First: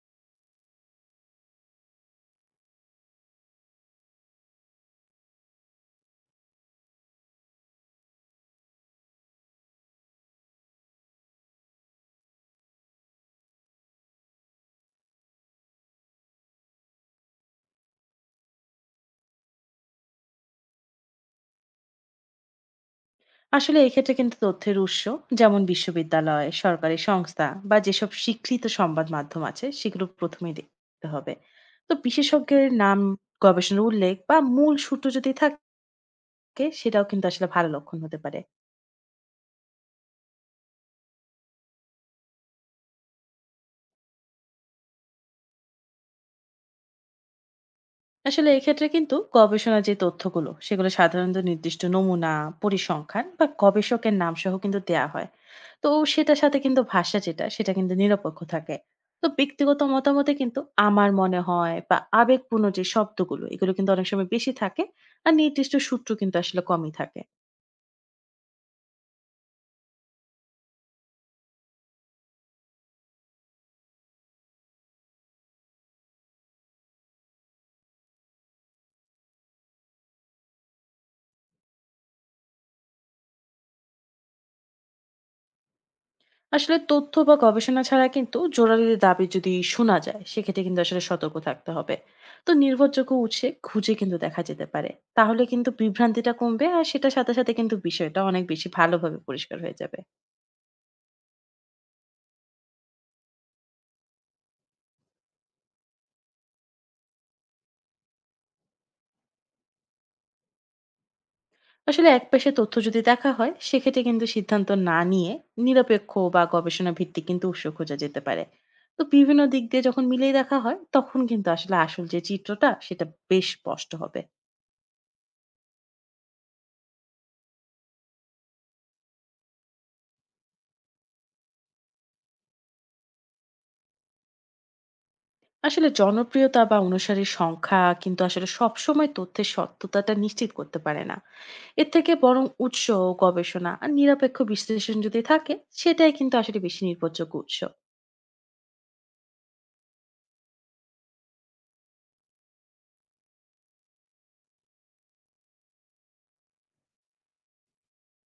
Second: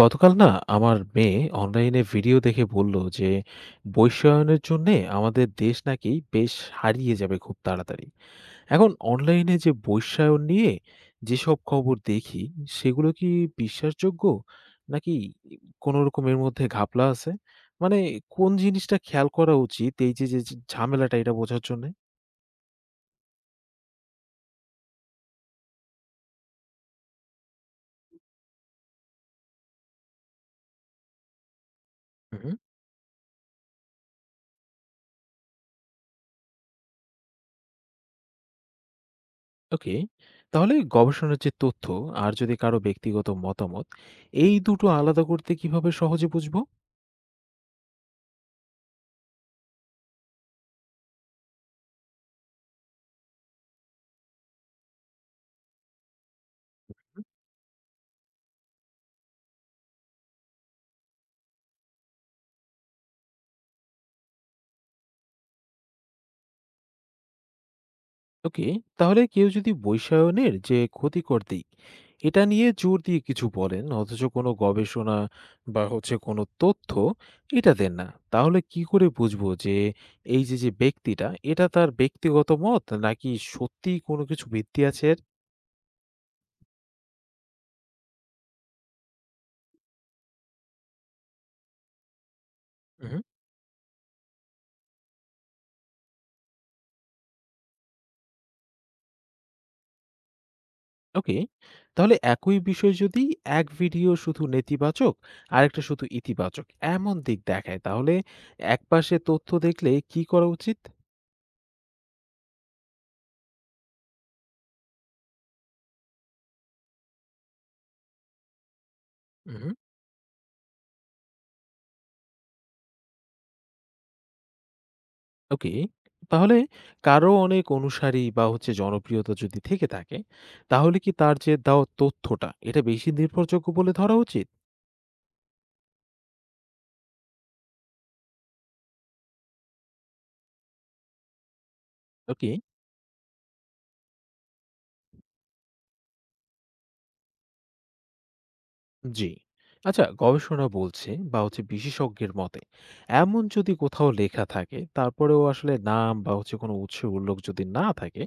গতকাল না, আমার মেয়ে অনলাইনে ভিডিও দেখে বলল যে বৈশ্বায়নের জন্যে আমাদের দেশ নাকি বেশ হারিয়ে যাবে খুব তাড়াতাড়ি। এখন অনলাইনে যে বৈশ্বায়ন নিয়ে যেসব খবর দেখি, সেগুলো কি বিশ্বাসযোগ্য, নাকি কোনো রকম এর মধ্যে ঘাপলা আছে? মানে কোন জিনিসটা খেয়াল করা উচিত এই যে যে যে ঝামেলাটা এটা বোঝার জন্যে? আসলে এক্ষেত্রে কিন্তু তথ্যের উৎস যেমন বিশ্ববিদ্যালয়, সরকারি সংস্থা বা যেসব স্বীকৃত সংবাদ মাধ্যম আছে সেগুলো প্রথমেই দেখতে হবে। তো হুম। বিশেষজ্ঞের নাম, গবেষণার উল্লেখ বা মূল সূত্র যদি থাকে, সেটাও কিন্তু আসলে ভালো লক্ষণ হতে পারে। ওকে, তাহলে গবেষণার যে তথ্য আর যদি কারো ব্যক্তিগত মতামত, এই দুটো আলাদা করতে কিভাবে সহজে বুঝবো? আসলে এক্ষেত্রে কিন্তু গবেষণার যে তথ্যগুলো সেগুলো সাধারণত নির্দিষ্ট নমুনা, পরিসংখ্যান বা গবেষকের নাম সহ কিন্তু দেয়া হয়। তো সেটার সাথে কিন্তু ভাষা যেটা সেটা কিন্তু নিরপেক্ষ থাকে। তো ব্যক্তিগত মতামতে কিন্তু আমার মনে হয় বা আবেগপূর্ণ যে শব্দগুলো এগুলো কিন্তু অনেক সময় বেশি থাকে। আর নির্দিষ্ট সূত্র কিন্তু আসলে কমই থাকে। ওকে, তাহলে কেউ যদি বৈশায়নের যে ক্ষতিকর দিক, এটা নিয়ে জোর দিয়ে কিছু বলেন অথচ কোনো গবেষণা বা হচ্ছে কোনো তথ্য এটা দেন না, তাহলে কি করে বুঝবো যে এই যে যে ব্যক্তিটা এটা তার ব্যক্তিগত মত নাকি সত্যি কোনো কিছু ভিত্তি আছে এর? আসলে তথ্য বা গবেষণা ছাড়া কিন্তু জোরালো দাবি যদি শোনা যায়, সেক্ষেত্রে কিন্তু আসলে সতর্ক থাকতে হবে। তো নির্ভরযোগ্য হুম। উৎসে খুঁজে কিন্তু দেখা যেতে পারে। তাহলে কিন্তু বিভ্রান্তিটা কমবে, আর সেটার সাথে কিন্তু বিষয়টা অনেক বেশি ভালোভাবে পরিষ্কার হয়ে যাবে। ওকে, তাহলে একই বিষয় যদি এক ভিডিও শুধু নেতিবাচক, আরেকটা শুধু ইতিবাচক এমন দিক দেখায়, তাহলে একপাশে তথ্য দেখলে কি করা উচিত? আসলে একপেশে তথ্য যদি দেখা হয়, সেক্ষেত্রে কিন্তু সিদ্ধান্ত না নিয়ে নিরপেক্ষ বা গবেষণা ভিত্তিক কিন্তু উৎস খোঁজা যেতে পারে। তো বিভিন্ন দিক দিয়ে যখন মিলিয়ে দেখা হয়, তখন কিন্তু আসলে আসল যে চিত্রটা সেটা বেশ স্পষ্ট হবে। ওকে। তাহলে কারো অনেক অনুসারী বা হচ্ছে জনপ্রিয়তা যদি থেকে থাকে, তাহলে কি তার যে দেওয়া তথ্যটা এটা বেশি নির্ভরযোগ্য বলে ধরা উচিত? আসলে জনপ্রিয়তা বা অনুসারীর সংখ্যা কিন্তু আসলে সবসময় তথ্যের সত্যতাটা নিশ্চিত করতে পারে না। এর থেকে বরং ওকে। উৎস, গবেষণা আর নিরপেক্ষ বিশ্লেষণ যদি থাকে, সেটাই কিন্তু আসলে বেশি নির্ভরযোগ্য উৎস। জি। আচ্ছা, গবেষণা বলছে বা হচ্ছে বিশেষজ্ঞের মতে এমন যদি কোথাও লেখা থাকে, তারপরেও আসলে নাম বা হচ্ছে কোনো উৎসের উল্লেখ যদি না থাকে,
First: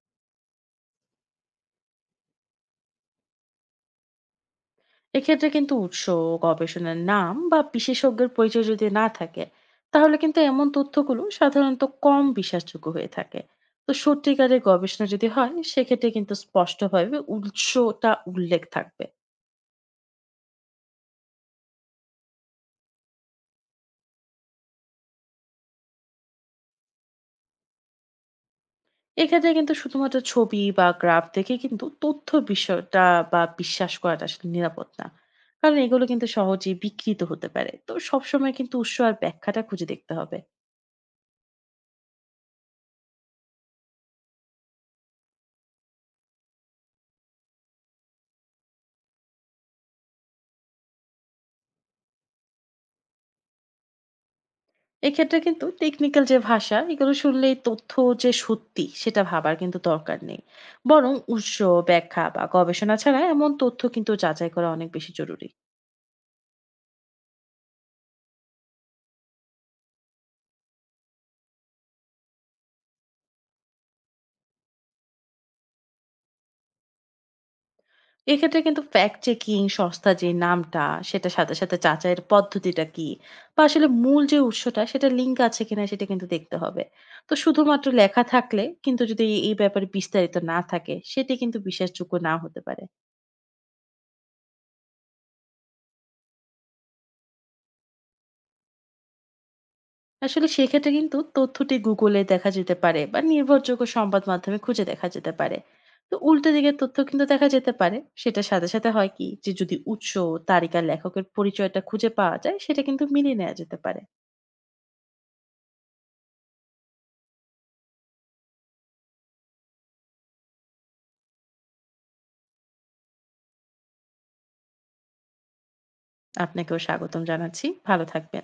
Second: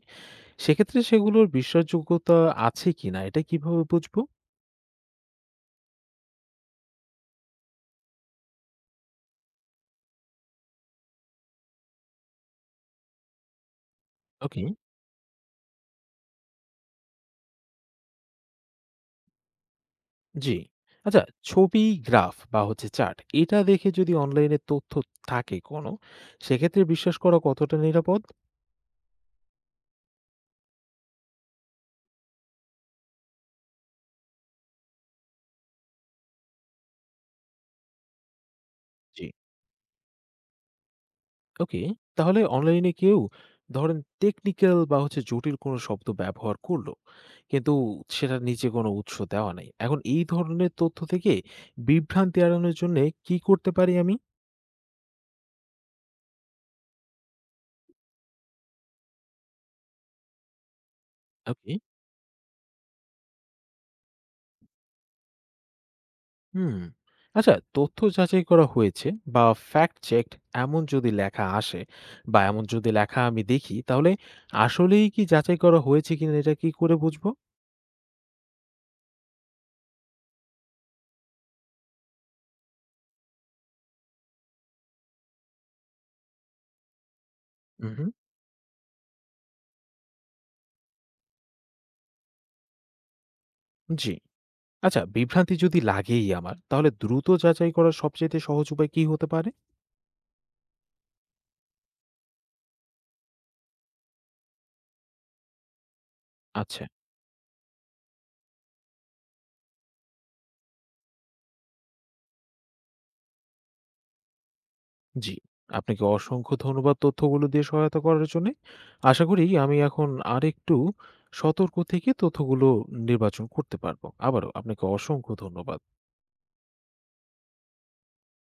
সেক্ষেত্রে সেগুলোর বিশ্বাসযোগ্যতা আছে কিনা এটা কিভাবে বুঝবো? এক্ষেত্রে কিন্তু উৎস, গবেষণার নাম বা বিশেষজ্ঞের পরিচয় যদি না থাকে, তাহলে কিন্তু এমন তথ্যগুলো সাধারণত কম বিশ্বাসযোগ্য হয়ে থাকে। তো সত্যিকারের ওকে। গবেষণা যদি হয়, সেক্ষেত্রে কিন্তু স্পষ্টভাবে উৎসটা উল্লেখ থাকবে। জি। আচ্ছা, ছবি, গ্রাফ বা হচ্ছে চার্ট এটা দেখে যদি অনলাইনে তথ্য থাকে কোনো, সেক্ষেত্রে বিশ্বাস করা কতটা নিরাপদ? এক্ষেত্রে কিন্তু শুধুমাত্র ছবি বা গ্রাফ দেখে কিন্তু তথ্য বিষয়টা বা বিশ্বাস করাটা আসলে নিরাপদ না। কারণ এগুলো কিন্তু সহজে বিকৃত হতে পারে। তো সবসময় কিন্তু উৎস আর জি। ব্যাখ্যাটা খুঁজে দেখতে হবে। ওকে, তাহলে অনলাইনে কেউ ধরেন টেকনিক্যাল বা হচ্ছে জটিল কোনো শব্দ ব্যবহার করলো, কিন্তু সেটা নিচে কোনো উৎস দেওয়া নাই। এখন এই ধরনের তথ্য থেকে বিভ্রান্তি এড়ানোর জন্যে কি করতে পারি আমি? এক্ষেত্রে কিন্তু টেকনিক্যাল যে ভাষা এগুলো শুনলেই তথ্য যে সত্যি সেটা ভাবার কিন্তু দরকার নেই। বরং উৎস, ওকে। ব্যাখ্যা বা গবেষণা ছাড়া এমন তথ্য কিন্তু যাচাই করা অনেক বেশি জরুরি। হুম। আচ্ছা, তথ্য যাচাই করা হয়েছে বা ফ্যাক্ট চেকড এমন যদি লেখা আসে, বা এমন যদি লেখা আমি দেখি, তাহলে আসলেই কি যাচাই করা হয়েছে কিনা এটা কি করে বুঝবো? এক্ষেত্রে কিন্তু ফ্যাক্ট চেকিং সংস্থা যে নামটা সেটা, সাথে সাথে যাচাইয়ের পদ্ধতিটা কি বা আসলে মূল যে উৎসটা সেটা লিঙ্ক আছে কিনা সেটা কিন্তু দেখতে হবে। তো শুধুমাত্র হুম। লেখা থাকলে কিন্তু যদি এই ব্যাপারে বিস্তারিত না থাকে, সেটি কিন্তু বিশ্বাসযোগ্য না হতে পারে। জি। আচ্ছা, বিভ্রান্তি যদি লাগেই আমার, তাহলে দ্রুত যাচাই করার সবচেয়ে সহজ উপায় কি হতে পারে? আসলে সেক্ষেত্রে কিন্তু তথ্যটি গুগলে দেখা যেতে পারে বা নির্ভরযোগ্য সংবাদ মাধ্যমে খুঁজে দেখা যেতে পারে। তো উল্টো দিকের আচ্ছা। তথ্য কিন্তু দেখা যেতে পারে। সেটার সাথে সাথে হয় কি যে যদি উৎস, তারিখ আর লেখকের পরিচয়টা খুঁজে পাওয়া যায়, সেটা কিন্তু মিলিয়ে নেওয়া যেতে পারে। জি। আপনাকে অসংখ্য ধন্যবাদ তথ্যগুলো দিয়ে সহায়তা করার জন্য। আশা করি আমি এখন আরেকটু সতর্ক থেকে তথ্যগুলো নির্বাচন করতে পারবো। আবারও আপনাকে অসংখ্য ধন্যবাদ। আপনাকেও স্বাগতম জানাচ্ছি, ভালো থাকবেন।